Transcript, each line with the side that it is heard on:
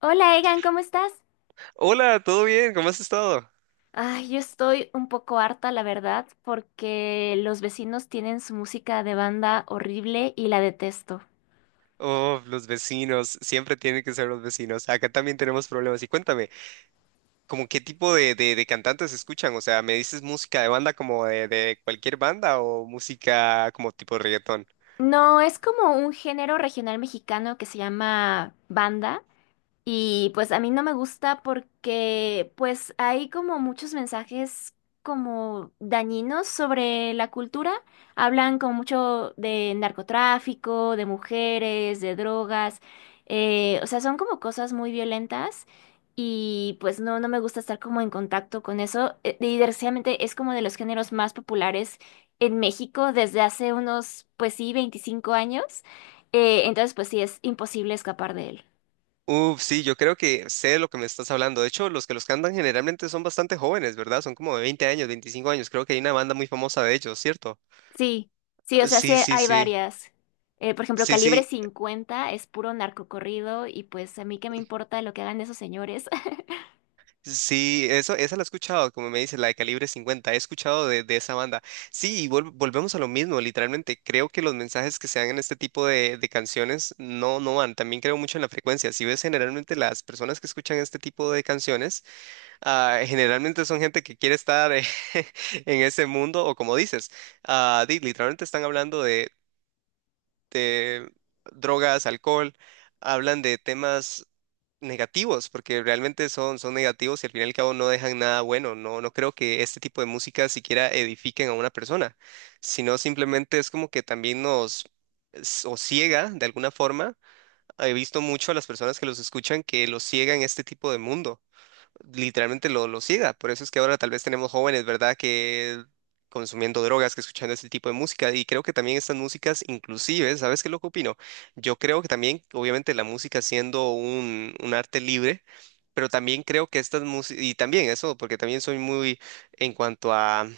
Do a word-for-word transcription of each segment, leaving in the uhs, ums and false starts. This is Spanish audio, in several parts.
left: Hola Egan, ¿cómo estás?
right: Hola, ¿todo bien? ¿Cómo has estado?
left: Ay, yo estoy un poco harta, la verdad, porque los vecinos tienen su música de banda horrible y la detesto.
right: Oh, los vecinos, siempre tienen que ser los vecinos. Acá también tenemos problemas. Y cuéntame, ¿cómo qué tipo de, de, de cantantes escuchan? O sea, ¿me dices música de banda como de, de cualquier banda o música como tipo reggaetón?
left: No, es como un género regional mexicano que se llama banda. Y pues a mí no me gusta porque pues hay como muchos mensajes como dañinos sobre la cultura. Hablan como mucho de narcotráfico, de mujeres, de drogas. Eh, o sea, son como cosas muy violentas y pues no, no me gusta estar como en contacto con eso. Eh, Y desgraciadamente es como de los géneros más populares en México desde hace unos, pues sí, veinticinco años. Eh, entonces pues sí, es imposible escapar de él.
right: Uf, sí, yo creo que sé de lo que me estás hablando. De hecho, los que los cantan generalmente son bastante jóvenes, ¿verdad? Son como de veinte años, veinticinco años. Creo que hay una banda muy famosa de ellos, ¿cierto?
left: Sí, sí, o sea, sí
right: Sí, sí,
left: hay
right: sí.
left: varias. Eh, por ejemplo,
right: Sí,
left: Calibre
right: sí.
left: cincuenta es puro narcocorrido y pues a mí qué me importa lo que hagan esos señores.
right: Sí, eso, esa la he escuchado, como me dice, la de calibre cincuenta he escuchado de, de esa banda. Sí, y vol- volvemos a lo mismo, literalmente, creo que los mensajes que se dan en este tipo de, de canciones no, no van, también creo mucho en la frecuencia. Si ves generalmente las personas que escuchan este tipo de canciones, ah, generalmente son gente que quiere estar eh, en ese mundo, o como dices, ah, di- literalmente están hablando de de drogas, alcohol, hablan de temas negativos, porque realmente son, son negativos y al fin y al cabo no dejan nada bueno. No, no creo que este tipo de música siquiera edifiquen a una persona, sino simplemente es como que también nos s- o ciega de alguna forma. He visto mucho a las personas que los escuchan que los ciega en este tipo de mundo literalmente lo, lo siga. Por eso es que ahora tal vez tenemos jóvenes, ¿verdad? Que consumiendo drogas, que escuchando ese tipo de música. Y creo que también estas músicas, inclusive, ¿sabes qué es lo que opino? Yo creo que también, obviamente, la música siendo un, un arte libre, pero también creo que estas músicas, y también eso, porque también soy muy en cuanto a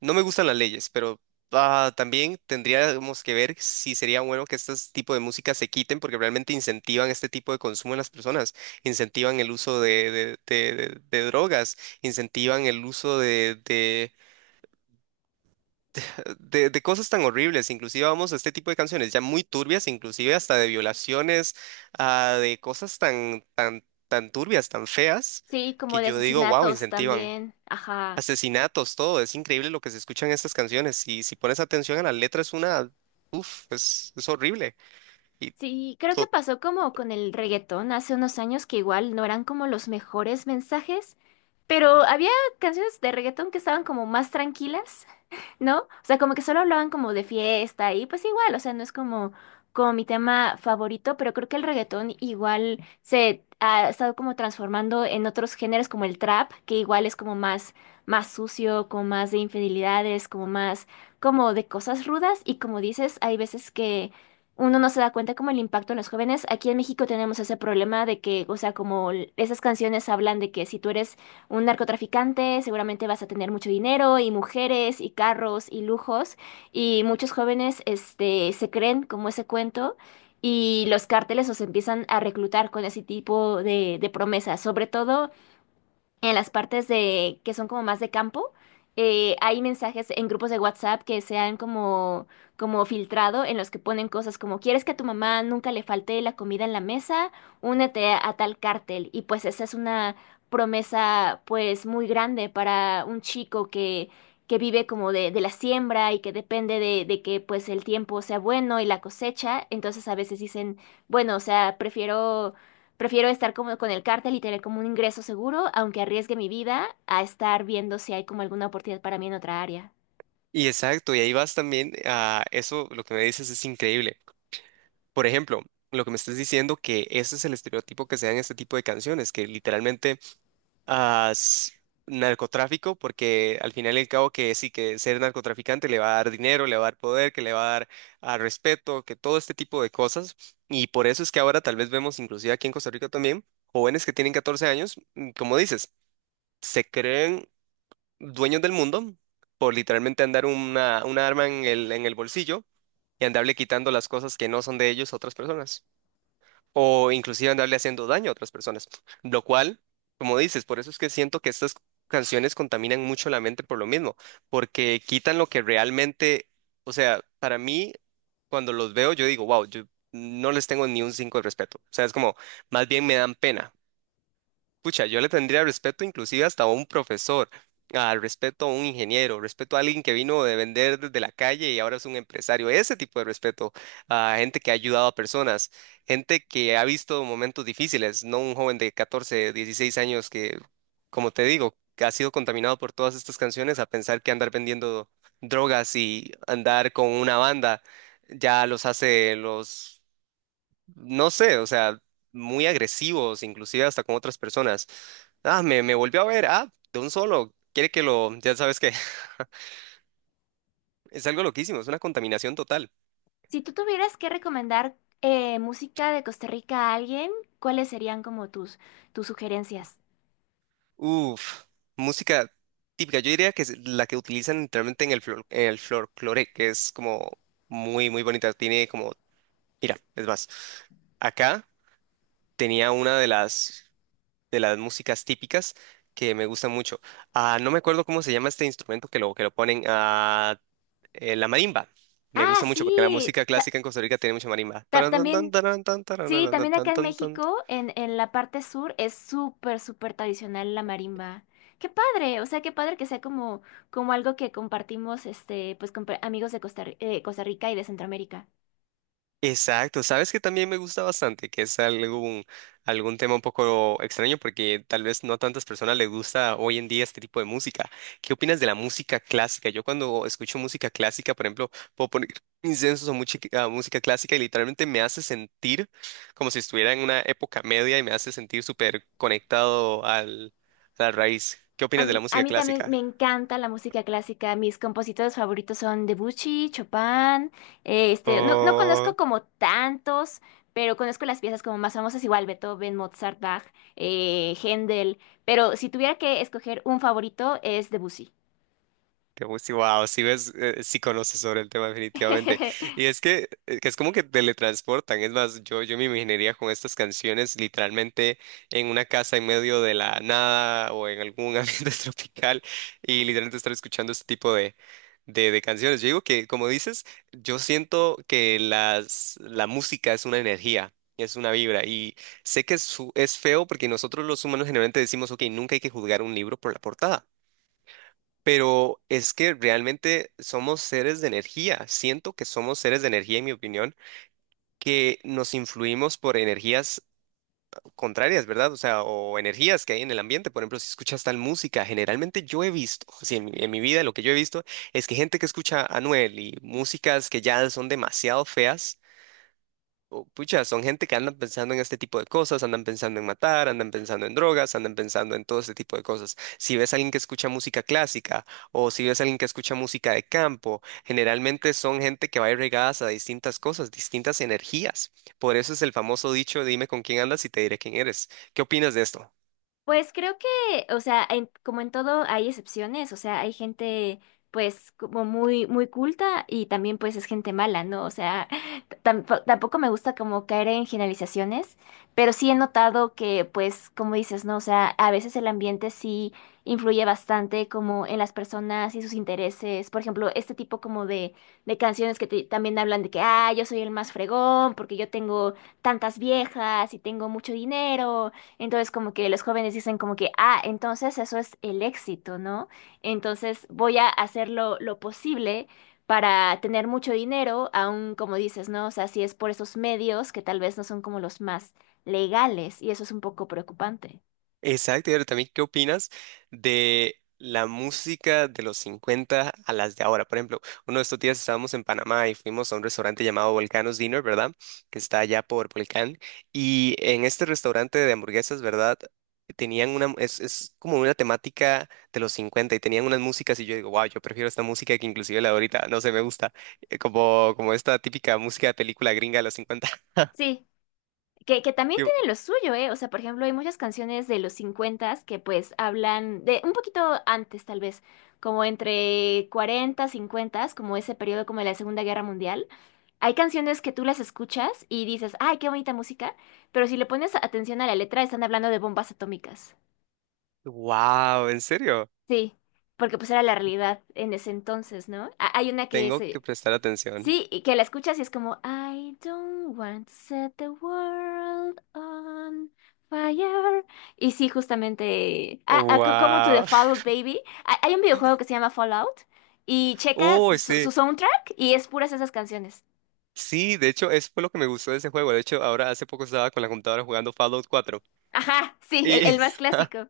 right: no me gustan las leyes, pero ah, también tendríamos que ver si sería bueno que este tipo de música se quiten porque realmente incentivan este tipo de consumo en las personas, incentivan el uso de, de- de- de- de drogas, incentivan el uso de, de, de- de cosas tan horribles. Inclusive vamos a este tipo de canciones ya muy turbias, inclusive hasta de violaciones, ah, de cosas tan, tan, tan turbias, tan feas,
left: Sí, como
right: que
left: de
right: yo digo, wow,
left: asesinatos
right: incentivan
left: también. Ajá.
right: asesinatos, todo. Es increíble lo que se escucha en estas canciones. Y si pones atención a la letra, es una, uf, es, es horrible. Y,
left: Sí, creo que
right: to-
left: pasó como con el reggaetón hace unos años que igual no eran como los mejores mensajes, pero había canciones de reggaetón que estaban como más tranquilas, ¿no? O sea, como que solo hablaban como de fiesta y pues igual, o sea, no es como, como mi tema favorito, pero creo que el reggaetón igual se ha estado como transformando en otros géneros como el trap, que igual es como más, más sucio, como más de infidelidades, como más, como de cosas rudas y como dices, hay veces que. Uno no se da cuenta como el impacto en los jóvenes. Aquí en México tenemos ese problema de que, o sea, como l- esas canciones hablan de que si tú eres un narcotraficante, seguramente vas a tener mucho dinero y mujeres y carros y lujos. Y muchos jóvenes, este, se creen como ese cuento y los cárteles los empiezan a reclutar con ese tipo de, de promesas, sobre todo en las partes de que son como más de campo, eh, hay mensajes en grupos de WhatsApp que se han como, como filtrado en los que ponen cosas como ¿quieres que a tu mamá nunca le falte la comida en la mesa? Únete a, a tal cártel. Y pues esa es una promesa pues muy grande para un chico que que vive como de, de la siembra y que depende de, de que pues el tiempo sea bueno y la cosecha, entonces a veces dicen, bueno, o sea, prefiero Prefiero estar como con el cártel y tener como un ingreso seguro, aunque arriesgue mi vida, a estar viendo si hay como alguna oportunidad para mí en otra área.
right: y exacto, y ahí vas también a eso, lo que me dices es increíble. Por ejemplo, lo que me estás diciendo que ese es el estereotipo que se da en este tipo de canciones, que literalmente a s- narcotráfico, porque al final y al cabo que sí, que ser narcotraficante le va a dar dinero, le va a dar poder, que le va a dar a respeto, que todo este tipo de cosas. Y por eso es que ahora tal vez vemos, inclusive aquí en Costa Rica también, jóvenes que tienen catorce años, mm, como dices, se creen dueños del mundo por literalmente andar una, una arma en el, en el bolsillo y andarle quitando las cosas que no son de ellos a otras personas o inclusive andarle haciendo daño a otras personas. Lo cual, como dices, por eso es que siento que estas canciones contaminan mucho la mente por lo mismo, porque quitan lo que realmente, o sea, para mí, cuando los veo, yo digo, wow, yo no les tengo ni un cinco de respeto. O sea, es como, más bien me dan pena. Pucha, yo le tendría respeto inclusive hasta a un profesor, al respeto a un ingeniero, respeto a alguien que vino de vender desde la calle y ahora es un empresario. Ese tipo de respeto a gente que ha ayudado a personas, gente que ha visto momentos difíciles, no un joven de catorce, dieciséis años que, como te digo, que ha sido contaminado por todas estas canciones a pensar que andar vendiendo drogas y andar con una banda ya los hace los no sé, o sea, muy agresivos, inclusive hasta con otras personas. Ah, me, me volvió a ver, ah, de un solo, quiere que lo, ya sabes que es algo loquísimo, es una contaminación total.
left: Si tú tuvieras que recomendar eh, música de Costa Rica a alguien, ¿cuáles serían como tus, tus sugerencias?
right: Uf, música típica, yo diría que es la que utilizan literalmente en el, flor, en el folclore, que es como muy, muy bonita, tiene como, mira, es más, acá tenía una de las, de las músicas típicas que me gusta mucho. Ah, no me acuerdo cómo se llama este instrumento que lo, que lo ponen. Ah, eh, la marimba. Me
left: Ah,
right: gusta mucho porque la
left: sí,
right: música
left: ta-
right: clásica en Costa Rica tiene mucha marimba.
left: ta- también, sí, también acá en México, en, en la parte sur, es súper, súper tradicional la marimba. Qué padre, o sea, qué padre que sea como, como algo que compartimos, este, pues con pre- amigos de Costa, Ri- eh, Costa Rica y de Centroamérica.
right: Exacto, sabes que también me gusta bastante, que es algún, algún tema un poco extraño porque tal vez no a tantas personas les gusta hoy en día este tipo de música. ¿Qué opinas de la música clásica? Yo cuando escucho música clásica, por ejemplo, puedo poner incensos o música, música clásica y literalmente me hace sentir como si estuviera en una época media y me hace sentir súper conectado al, a la raíz. ¿Qué
left: A
right: opinas de la
left: mí, a
right: música
left: mí también me
right: clásica?
left: encanta la música clásica. Mis compositores favoritos son Debuchy, Chopin. Eh, Este, no, no conozco como tantos, pero conozco las piezas como más famosas, igual Beethoven, Mozart, Bach, eh, Händel. Pero si tuviera que escoger un favorito es Debussy.
right: Qué wow, si ves, eh, eh, sí conoces sobre el tema definitivamente. Y es que, eh, que es como que teletransportan. Es más, yo, yo me imaginaría con estas canciones literalmente en una casa en medio de la nada o en algún ambiente tropical y literalmente estar escuchando este tipo de, de, de canciones. Yo digo que, como dices, yo siento que las, la música es una energía. Es una vibra y sé que es, fu- es feo porque nosotros los humanos generalmente decimos, ok, nunca hay que juzgar un libro por la portada. Pero es que realmente somos seres de energía. Siento que somos seres de energía, en mi opinión, que nos influimos por energías contrarias, ¿verdad? O sea, o energías que hay en el ambiente. Por ejemplo, si escuchas tal música, generalmente yo he visto, si en, mi en mi vida lo que yo he visto es que gente que escucha a Anuel y músicas que ya son demasiado feas o, pucha, son gente que andan pensando en este tipo de cosas, andan pensando en matar, andan pensando en drogas, andan pensando en todo este tipo de cosas. Si ves a alguien que escucha música clásica o si ves a alguien que escucha música de campo, generalmente son gente que va irregadas a distintas cosas, distintas energías. Por eso es el famoso dicho, dime con quién andas y te diré quién eres. ¿Qué opinas de esto?
left: Pues creo que, o sea, en- como en todo hay excepciones, o sea, hay gente pues como muy muy culta y también pues es gente mala, ¿no? O sea, tampo- tampoco me gusta como caer en generalizaciones, pero sí he notado que pues como dices, ¿no? O sea, a veces el ambiente sí influye bastante como en las personas y sus intereses, por ejemplo, este tipo como de, de canciones que te- también hablan de que, ah, yo soy el más fregón porque yo tengo tantas viejas y tengo mucho dinero. Entonces, como que los jóvenes dicen como que, ah, entonces eso es el éxito, ¿no? Entonces voy a hacer lo, lo posible para tener mucho dinero, aún como dices, ¿no? O sea, si es por esos medios que tal vez no son como los más legales, y eso es un poco preocupante.
right: Exacto, y ahora también, ¿qué opinas de la música de los cincuenta a las de ahora? Por ejemplo, uno de estos días estábamos en Panamá y fuimos a un restaurante llamado Volcano's Dinner, ¿verdad? Que está allá por Volcán. Y en este restaurante de hamburguesas, ¿verdad? Tenían una, es, es como una temática de los cincuenta y tenían unas músicas y yo digo, wow, yo prefiero esta música que inclusive la de ahorita, no sé, me gusta, eh, como, como esta típica música de película gringa de los cincuenta.
left: Sí, Que, que también
right: Yo,
left: tienen lo suyo, ¿eh? O sea, por ejemplo, hay muchas canciones de los cincuenta que pues hablan de un poquito antes, tal vez, como entre cuarenta, cincuenta, como ese periodo como de la Segunda Guerra Mundial. Hay canciones que tú las escuchas y dices, ay, qué bonita música, pero si le pones atención a la letra, están hablando de bombas atómicas.
right: wow, ¿en serio?
left: Sí, porque pues era la realidad en ese entonces, ¿no? Ha- Hay una que
right: Tengo que
left: se,
right: prestar atención.
left: sí, y que la escuchas y es como, I don't want to set the world on fire. Y sí, justamente, ah, ah, co- como To The
right: Wow.
left: Fallout Baby, hay hay un videojuego que se llama Fallout y checa
right: Oh,
left: su,
right: sí.
left: su soundtrack y es puras esas canciones.
right: Sí, de hecho, eso fue lo que me gustó de ese juego. De hecho, ahora hace poco estaba con la computadora jugando Fallout cuatro.
left: Ajá, sí, el,
right: Y
left: el más clásico.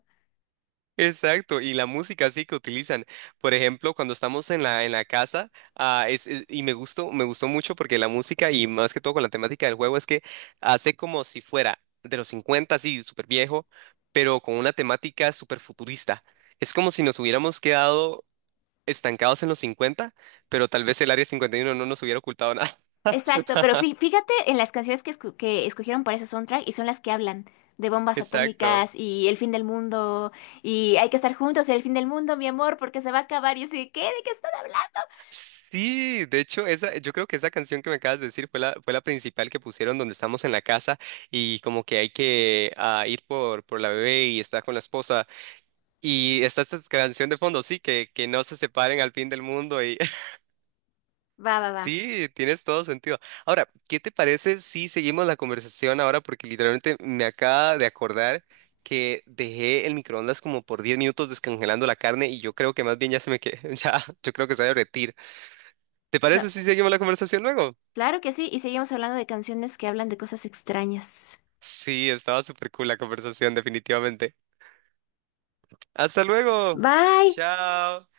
right: exacto, y la música así que utilizan. Por ejemplo, cuando estamos en la en la casa, ah, es, es- y me gustó, me gustó mucho porque la música y más que todo con la temática del juego es que hace como si fuera de los cincuenta así súper viejo, pero con una temática súper futurista. Es como si nos hubiéramos quedado estancados en los cincuenta, pero tal vez el área cincuenta y uno no nos hubiera ocultado nada.
left: Exacto, pero fí- fíjate en las canciones que, escu- que escogieron para ese soundtrack y son las que hablan de bombas
right: Exacto.
left: atómicas y el fin del mundo y hay que estar juntos en el fin del mundo, mi amor, porque se va a acabar. Y yo sé, ¿qué? ¿De qué están hablando?
right: Sí, de hecho, esa, yo creo que esa canción que me acabas de decir fue la, fue la principal que pusieron donde estamos en la casa y como que hay que ah, ir por, por la bebé y está con la esposa y está esta canción de fondo, sí, que, que no se separen al fin del mundo y
left: Va, va, va.
right: sí, tienes todo sentido. Ahora, ¿qué te parece si seguimos la conversación ahora? Porque literalmente me acaba de acordar que dejé el microondas como por diez minutos descongelando la carne y yo creo que más bien ya se me que ya, yo creo que se va a derretir. ¿Te parece
left: No,
right: si seguimos la conversación luego?
left: claro que sí, y seguimos hablando de canciones que hablan de cosas extrañas.
right: Sí, estaba súper cool la conversación, definitivamente. Hasta luego.
left: Bye.
right: Chao.